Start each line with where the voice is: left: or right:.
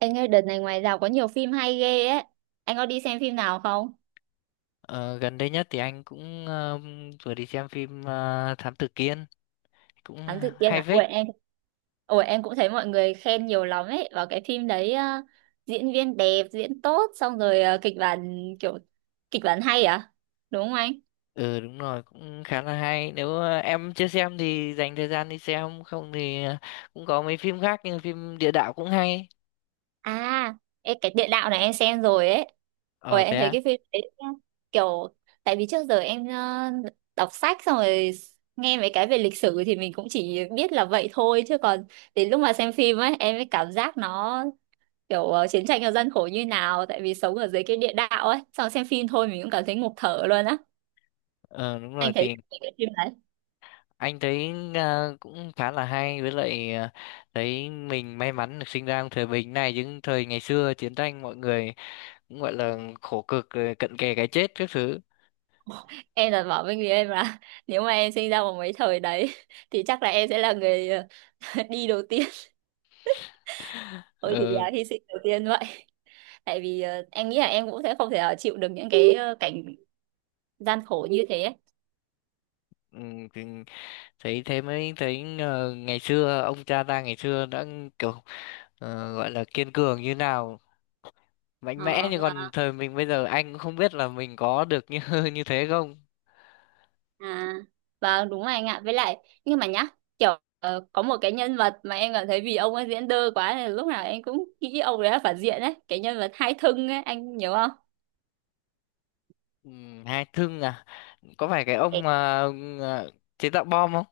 right: Anh ơi, đợt này ngoài rạp có nhiều phim hay ghê ấy. Anh có đi xem phim nào không?
left: Ờ, Gần đây nhất thì anh cũng vừa đi xem phim Thám Tử Kiên cũng
right: Thám tử Kiên
left: hay
right: à? Ủa
left: phết.
right: em, ủa em cũng thấy mọi người khen nhiều lắm ấy. Vào cái phim đấy, diễn viên đẹp, diễn tốt, xong rồi kịch bản kiểu kịch bản hay à? Đúng không anh?
left: Ừ, đúng rồi, cũng khá là hay, nếu em chưa xem thì dành thời gian đi xem, không thì cũng có mấy phim khác, nhưng phim địa đạo cũng hay.
right: À, ê, cái địa đạo này em xem rồi ấy. Ủa
left: Ờ Thế
right: em thấy
left: à?
right: cái phim đấy nhá, kiểu tại vì trước giờ em đọc sách xong rồi nghe mấy cái về lịch sử thì mình cũng chỉ biết là vậy thôi chứ còn đến lúc mà xem phim ấy em mới cảm giác nó kiểu, chiến tranh ở dân khổ như nào tại vì sống ở dưới cái địa đạo ấy xong xem phim thôi mình cũng cảm thấy ngộp thở luôn á.
left: Ờ Đúng rồi
right: Anh thấy
left: thì
right: cái phim đấy
left: anh thấy cũng khá là hay, với lại thấy mình may mắn được sinh ra trong thời bình này, chứ thời ngày xưa chiến tranh mọi người cũng gọi là khổ cực rồi, cận kề cái chết các thứ.
right: em là bảo với người em là nếu mà em sinh ra vào mấy thời đấy thì chắc là em sẽ là người đi đầu tiên thôi thì
left: ờ
right: à, hy sinh đầu tiên vậy. Tại vì em nghĩ là em cũng sẽ không thể chịu được những cái cảnh gian khổ như thế ấy.
left: ừ, thì thấy thế mới thấy ngày xưa ông cha ta ngày xưa đã kiểu, gọi là kiên cường như nào, mạnh mẽ,
right: Ờ,
left: như còn thời mình bây giờ anh cũng không biết là mình có được như như thế không.
right: à, vâng đúng rồi anh ạ. Với lại nhưng mà nhá, kiểu, có một cái nhân vật mà em cảm thấy vì ông ấy diễn đơ quá nên lúc nào em cũng nghĩ ông đấy là phản diện đấy, cái nhân vật Hai Thưng ấy, anh nhớ không?
left: Ừ, hai thương à? Có phải cái ông
right: Cái-
left: mà ờ, chế tạo bom không?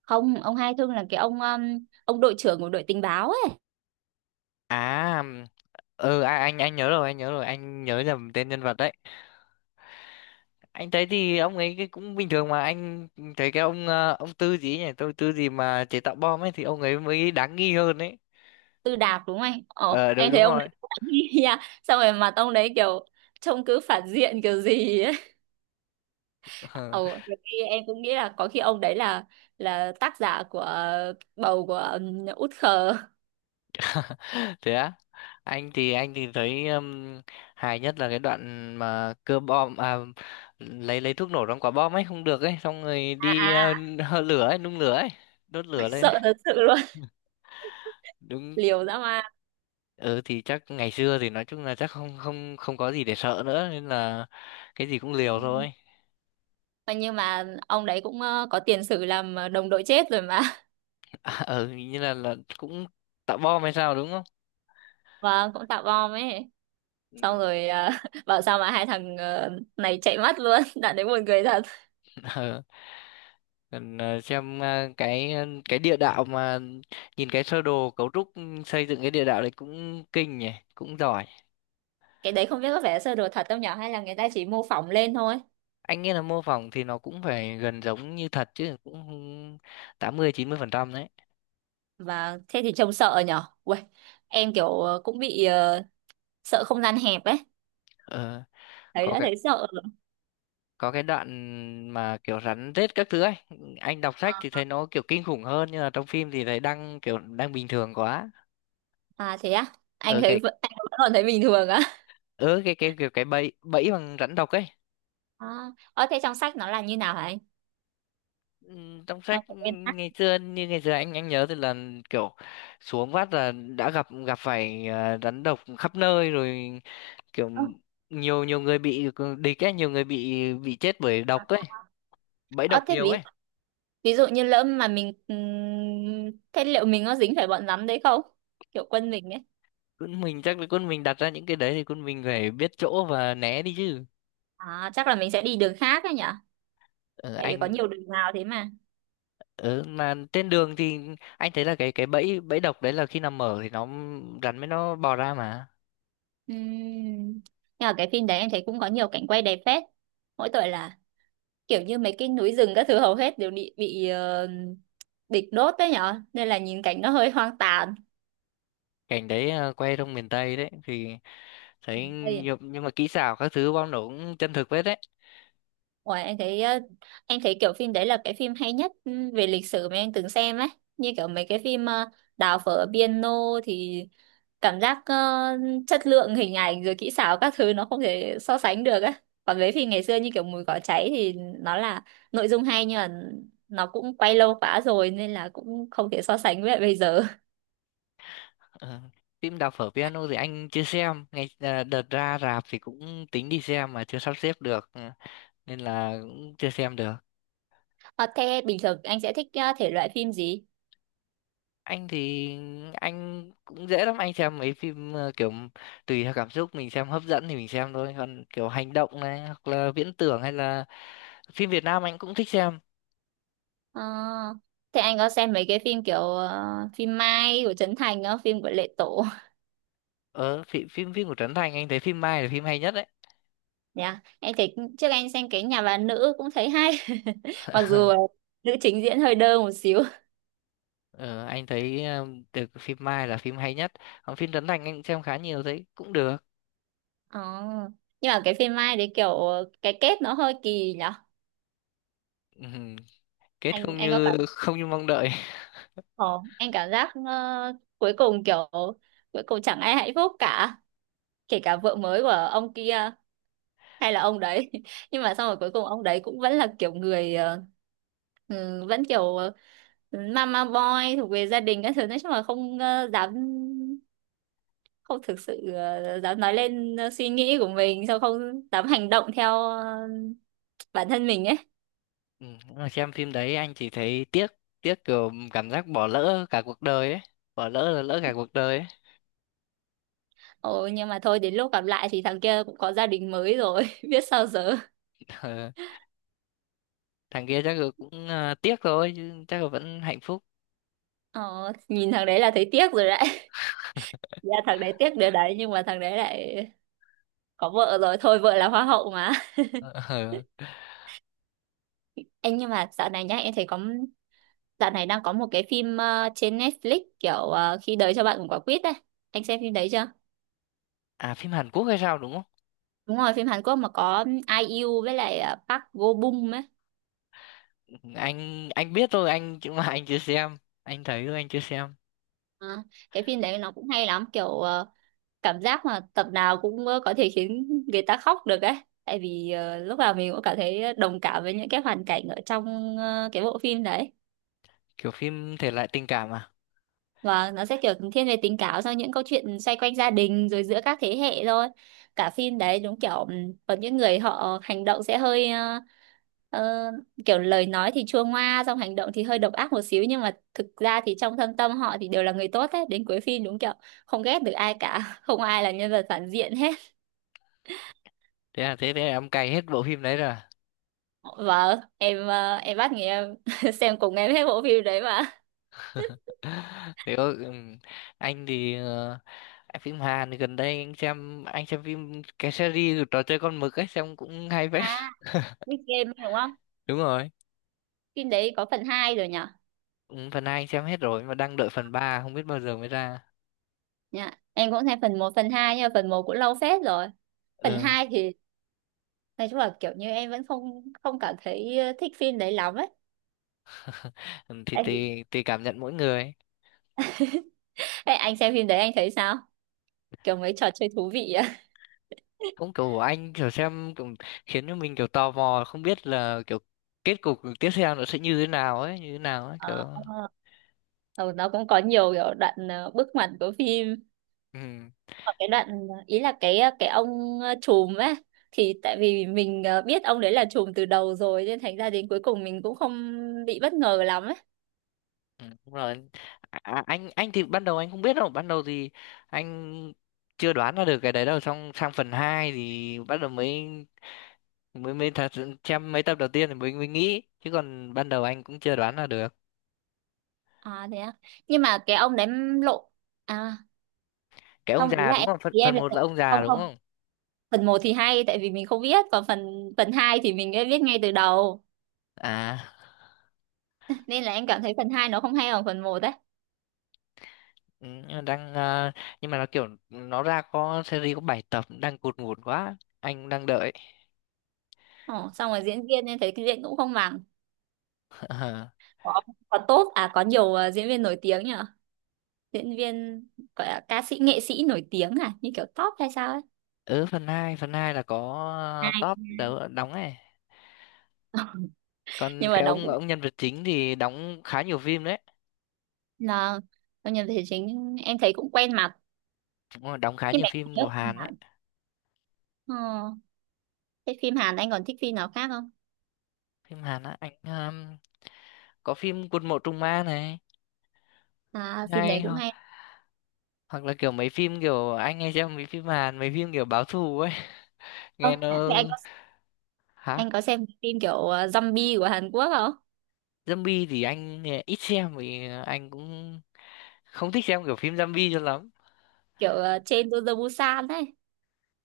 right: Không, ông Hai Thưng là cái ông đội trưởng của đội tình báo ấy.
left: À, ừ à, anh nhớ rồi, anh nhớ rồi, anh nhớ nhầm tên nhân vật đấy. Anh thấy thì ông ấy cái cũng bình thường, mà anh thấy cái ông ông Tư gì ấy nhỉ, tôi Tư gì mà chế tạo bom ấy, thì ông ấy mới đáng nghi hơn ấy.
right: Tư Đạp đúng không anh? Ồ,
left: Ờ, đúng
right: em thấy
left: đúng
right: ông
left: rồi.
right: đấy cũng đáng nghi nha. Xong rồi mặt ông đấy kiểu trông cứ phản diện kiểu gì ấy. Ồ, nhiều khi em cũng nghĩ là có khi ông đấy là tác giả của bầu của Út Khờ.
left: Thế á? Anh thì thấy hài nhất là cái đoạn mà cưa bom à, lấy thuốc nổ trong quả bom ấy không được ấy, xong rồi
right: À,
left: đi
right: à.
left: hơ lửa ấy, nung lửa ấy, đốt lửa lên ấy.
right: Sợ thật sự luôn.
left: Đúng.
right: Liều dã man.
left: Ừ, thì chắc ngày xưa thì nói chung là chắc không không không có gì để sợ nữa, nên là cái gì cũng
right: Ừ.
left: liều thôi.
right: Mà nhưng mà ông đấy cũng có tiền sử làm đồng đội chết rồi mà
left: À, ừ, như là cũng tạo bom hay sao đúng không?
right: và cũng tạo bom ấy,
left: Ừ.
right: xong rồi bảo sao mà hai thằng này chạy mất luôn đoạn đấy buồn cười thật.
left: Ừ. Cần xem cái cái địa đạo mà nhìn cái sơ đồ cấu trúc, ừ, xây dựng cái địa đạo đấy cũng kinh nhỉ, cũng giỏi.
right: Cái đấy không biết có vẻ sơ đồ thật không nhở hay là người ta chỉ mô phỏng lên thôi.
left: Anh nghĩ là mô phỏng thì nó cũng phải gần giống như thật chứ, cũng 80 90% đấy.
right: Và thế thì trông sợ nhở. Uầy, em kiểu cũng bị, sợ không gian hẹp ấy,
left: ờ,
right: thấy
left: có
right: đã
left: cái,
right: thấy sợ rồi.
left: có cái đoạn mà kiểu rắn rết các thứ ấy, anh đọc sách thì
right: À,
left: thấy nó kiểu kinh khủng hơn, nhưng mà trong phim thì thấy đang kiểu đang bình thường quá.
right: à thế á, anh
left: ở
right: thấy
left: cái
right: vẫn- anh vẫn còn thấy bình thường á
left: ở cái cái kiểu cái bẫy bẫy bằng rắn độc ấy.
right: à, ờ thế trong sách nó là như nào hả anh,
left: Ừ, trong
right: trong
left: sách, ừ,
right: nguyên tắc.
left: ngày xưa, như ngày xưa anh nhớ thì là kiểu xuống vắt là đã gặp gặp phải, à, rắn độc khắp nơi rồi, kiểu nhiều nhiều người bị địch ấy, nhiều người bị chết bởi độc ấy, bẫy
right: Ờ
left: độc
right: thế
left: nhiều
right: ví
left: ấy.
right: Ví dụ như lỡ mà mình, thế liệu mình có dính phải bọn rắn đấy không? Kiểu quân mình ấy.
left: Quân mình chắc là quân mình đặt ra những cái đấy thì quân mình phải biết chỗ và né đi chứ.
right: À chắc là mình sẽ đi đường khác ấy nhỉ?
left: ở
right: Tại vì có
left: anh
right: nhiều đường vào thế mà.
left: ở mà trên đường thì anh thấy là cái bẫy bẫy độc đấy là khi nằm mở thì nó, rắn mới nó bò ra mà.
right: Ừm. Nhưng mà cái phim đấy em thấy cũng có nhiều cảnh quay đẹp phết. Mỗi tội là kiểu như mấy cái núi rừng các thứ hầu hết đều bị địch đốt đấy nhở nên là nhìn cảnh nó hơi hoang tàn.
left: Cảnh đấy à, quay trong miền Tây đấy thì thấy, nhưng mà kỹ xảo các thứ bom nổ cũng chân thực phết đấy.
right: Ủa, em thấy kiểu phim đấy là cái phim hay nhất, về lịch sử mà em từng xem ấy. Như kiểu mấy cái phim, Đào phở piano thì cảm giác, chất lượng hình ảnh rồi kỹ xảo các thứ nó không thể so sánh được ấy. Còn với phim ngày xưa như kiểu Mùi cỏ cháy thì nó là nội dung hay nhưng mà nó cũng quay lâu quá rồi nên là cũng không thể so sánh với lại bây giờ.
left: Ờ, phim Đào phở piano thì anh chưa xem, ngày à, đợt ra rạp thì cũng tính đi xem mà chưa sắp xếp được. Ừ, nên là cũng chưa xem được.
right: Ờ, thế bình thường anh sẽ thích thể loại phim gì?
left: Anh thì anh cũng dễ lắm, anh xem mấy phim kiểu tùy theo cảm xúc, mình xem hấp dẫn thì mình xem thôi, còn kiểu hành động này hoặc là viễn tưởng, hay là phim Việt Nam anh cũng thích xem.
right: Ờ, thế anh có xem mấy cái phim kiểu phim Mai của Trấn Thành không, phim của Lệ Tổ?
left: Ờ phim phim phim của Trấn Thành anh thấy phim Mai là phim hay nhất đấy.
right: Dạ, em thấy trước anh xem cái nhà bà nữ cũng thấy hay. Mặc dù nữ chính diễn hơi đơ một xíu.
left: Ờ, anh thấy được, phim Mai là phim hay nhất. Còn phim Trấn Thành anh cũng xem khá nhiều, thấy cũng được.
right: Ờ. Nhưng mà cái phim Mai đấy kiểu cái kết nó hơi kỳ nhở.
left: Ừm, Kết
right: Anh
left: không
right: anh có cảm,
left: như mong đợi.
right: ờ, anh cảm giác, cuối cùng kiểu cuối cùng chẳng ai hạnh phúc cả, kể cả vợ mới của ông kia hay là ông đấy. Nhưng mà xong rồi cuối cùng ông đấy cũng vẫn là kiểu người, vẫn kiểu mama boy thuộc về gia đình các thứ, nói chung là không, dám không thực sự dám nói lên suy nghĩ của mình, sao không dám hành động theo bản thân mình ấy.
left: Ừ, nhưng mà xem phim đấy anh chỉ thấy tiếc, tiếc kiểu cảm giác bỏ lỡ cả cuộc đời ấy. Bỏ lỡ là lỡ cả cuộc đời ấy.
right: Ồ, nhưng mà thôi đến lúc gặp lại thì thằng kia cũng có gia đình mới rồi biết sao giờ.
left: Ờ, thằng kia chắc là cũng, à, tiếc thôi chứ chắc là vẫn hạnh phúc.
right: Ồ, nhìn thằng đấy là thấy tiếc rồi đấy dạ thằng đấy tiếc điều đấy nhưng mà thằng đấy lại có vợ rồi thôi, vợ là hoa hậu mà
left: Ờ. Ờ.
right: anh nhưng mà dạo này nhá em thấy có, dạo này đang có một cái phim trên Netflix kiểu khi đời cho bạn một quả quýt ấy, anh xem phim đấy chưa?
left: À, phim Hàn Quốc hay sao đúng không?
right: Đúng rồi phim Hàn Quốc mà có IU với lại Park Go Bum ấy.
left: Ừ, anh biết thôi anh, chứ mà anh chưa xem. Anh thấy thôi, anh chưa xem.
right: À, cái phim đấy nó cũng hay lắm kiểu cảm giác mà tập nào cũng có thể khiến người ta khóc được ấy. Tại vì lúc nào mình cũng cảm thấy đồng cảm với những cái hoàn cảnh ở trong cái bộ phim đấy.
left: Kiểu phim thể loại tình cảm à?
right: Vâng, nó sẽ kiểu thiên về tình cảm sau những câu chuyện xoay quanh gia đình rồi giữa các thế hệ thôi. Cả phim đấy đúng kiểu, có những người họ hành động sẽ hơi ờ, kiểu lời nói thì chua ngoa xong hành động thì hơi độc ác một xíu nhưng mà thực ra thì trong thâm tâm họ thì đều là người tốt hết. Đến cuối phim đúng kiểu không ghét được ai cả, không ai là nhân vật phản diện hết.
left: Thế là thế thế là em cày hết bộ phim đấy rồi.
right: Vâng, em em bắt người em xem cùng em hết bộ phim đấy mà.
left: Thế có- anh thì anh phim Hàn thì gần đây anh xem, phim cái series trò chơi con mực ấy, xem cũng hay phết.
right: À, Squid Game đúng không?
left: Đúng rồi.
right: Phim đấy có phần 2 rồi nhỉ?
left: Phần hai anh xem hết rồi mà đang đợi phần ba, không biết bao giờ mới ra.
right: Dạ, em cũng nghe phần một phần 2 nhưng mà phần một cũng lâu phết rồi. Phần
left: Ờ,
right: 2 thì nói chung là kiểu như em vẫn không không cảm thấy thích phim đấy lắm ấy.
left: thì
right: Anh,
left: tùy tùy cảm nhận mỗi người.
right: ê, anh xem phim đấy anh thấy sao? Kiểu mấy trò chơi thú vị á.
left: Cũng kiểu anh kiểu xem kiểu khiến cho mình kiểu tò mò, không biết là kiểu kết cục tiếp theo nó sẽ như thế nào ấy, kiểu.
right: Ờ, ờ, nó cũng có nhiều kiểu đoạn, bước ngoặt của phim.
left: Ừ.
right: Và cái đoạn ý là cái, cái ông, trùm ấy thì tại vì mình biết ông đấy là trùm từ đầu rồi nên thành ra đến cuối cùng mình cũng không bị bất ngờ lắm ấy.
left: Ừ, đúng rồi. À, à, anh thì ban đầu anh không biết đâu, ban đầu thì anh chưa đoán ra được cái đấy đâu, xong sang phần 2 thì bắt đầu mới mới mới thật sự xem mấy tập đầu tiên thì mới mới nghĩ, chứ còn ban đầu anh cũng chưa đoán ra được.
right: À thế à. Nhưng mà cái ông đấy lộ à,
left: Cái ông
right: không ý
left: già
right: là
left: đúng
right: em
left: không, phần
right: ý em
left: phần
right: là
left: một là ông già
right: không
left: đúng
right: không,
left: không?
right: phần một thì hay tại vì mình không biết còn phần phần 2 thì mình đã biết ngay từ đầu
left: À.
right: nên là em cảm thấy phần 2 nó không hay bằng phần một đấy.
left: Ừ, nhưng mà đang, à, nhưng mà nó kiểu nó ra có series có 7 tập, đang cụt ngủn quá, anh đang đợi.
right: Ồ, xong rồi diễn viên em thấy cái diễn cũng không bằng. Có có tốt à, có nhiều diễn viên nổi tiếng nhở, diễn viên gọi là ca sĩ nghệ sĩ nổi tiếng à như kiểu top hay sao ấy
left: Ờ. Ừ, phần hai là có top đấu đóng ấy.
right: à.
left: Còn
right: Nhưng mà
left: cái
right: đóng
left: ông
right: cũng
left: ông nhân vật chính thì đóng khá nhiều phim đấy.
right: là trong nhân vật thể chính em thấy cũng quen mặt.
left: Đúng rồi, đóng khá
right: Nhưng
left: nhiều
right: mà em
left: phim
right: nhớ
left: của
right: phim
left: Hàn đấy.
right: Hàn, ờ, thế phim Hàn anh còn thích phim nào khác không?
left: Phim Hàn á, anh có phim Quân Mộ Trung ma này,
right: À phim
left: ngay
right: đấy cũng
left: ho,
right: hay.
left: hoặc là kiểu mấy phim kiểu, anh hay xem mấy phim Hàn, mấy phim kiểu báo thù ấy.
right: Ờ
left: Nghe nó.
right: thế anh
left: Hả?
right: Anh có xem cái phim kiểu zombie của Hàn Quốc không?
left: Zombie thì anh ít xem, vì anh cũng không thích xem kiểu phim zombie cho lắm.
right: Kiểu trên to the Busan ấy.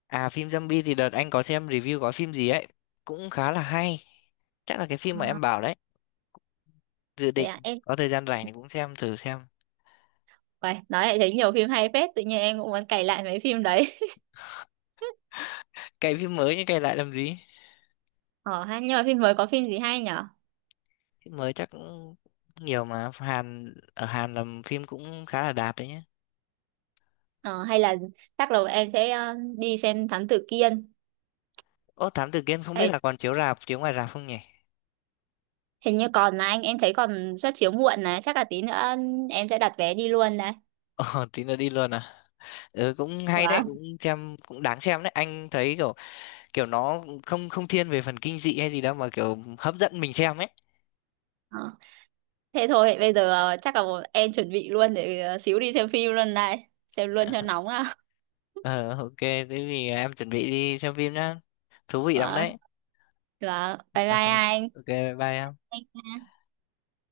left: À, phim zombie thì đợt anh có xem review có phim gì ấy, cũng khá là hay, chắc là cái phim mà
right: À,
left: em bảo đấy. Dự
right: thế
left: định
right: à, em.
left: có thời gian rảnh thì cũng xem thử xem.
right: Uầy, nói lại thấy nhiều phim hay phết, tự nhiên em cũng muốn cày lại mấy phim đấy.
left: Cày phim mới nhưng cày lại làm gì.
right: Ờ ha, nhưng mà phim mới có phim gì hay nhở?
left: Phim mới chắc cũng nhiều mà, Hàn ở Hàn làm phim cũng khá là đạt đấy nhá.
right: Ờ, hay là chắc là em sẽ đi xem Thám Tử Kiên.
left: Ô, Thám Tử Kiên không biết
right: Đấy,
left: là còn chiếu rạp, chiếu ngoài rạp không nhỉ.
right: hình như còn mà anh, em thấy còn suất chiếu muộn này, chắc là tí nữa em sẽ đặt vé đi luôn đấy.
left: Ồ, tí nữa đi luôn à. Ừ, cũng hay đấy,
right: Wow.
left: cũng xem, cũng đáng xem đấy, anh thấy kiểu, kiểu nó không không thiên về phần kinh dị hay gì đâu, mà kiểu hấp dẫn mình xem ấy.
right: Ờ. Thế thôi, bây giờ chắc là em chuẩn bị luôn để xíu đi xem phim luôn này, xem luôn cho nóng à.
left: Ờ, ok, thế thì em chuẩn bị đi xem phim nhá, thú vị lắm
right: Và,
left: đấy.
right: và bye bye
left: Ờ,
right: anh.
left: ok, bye bye em.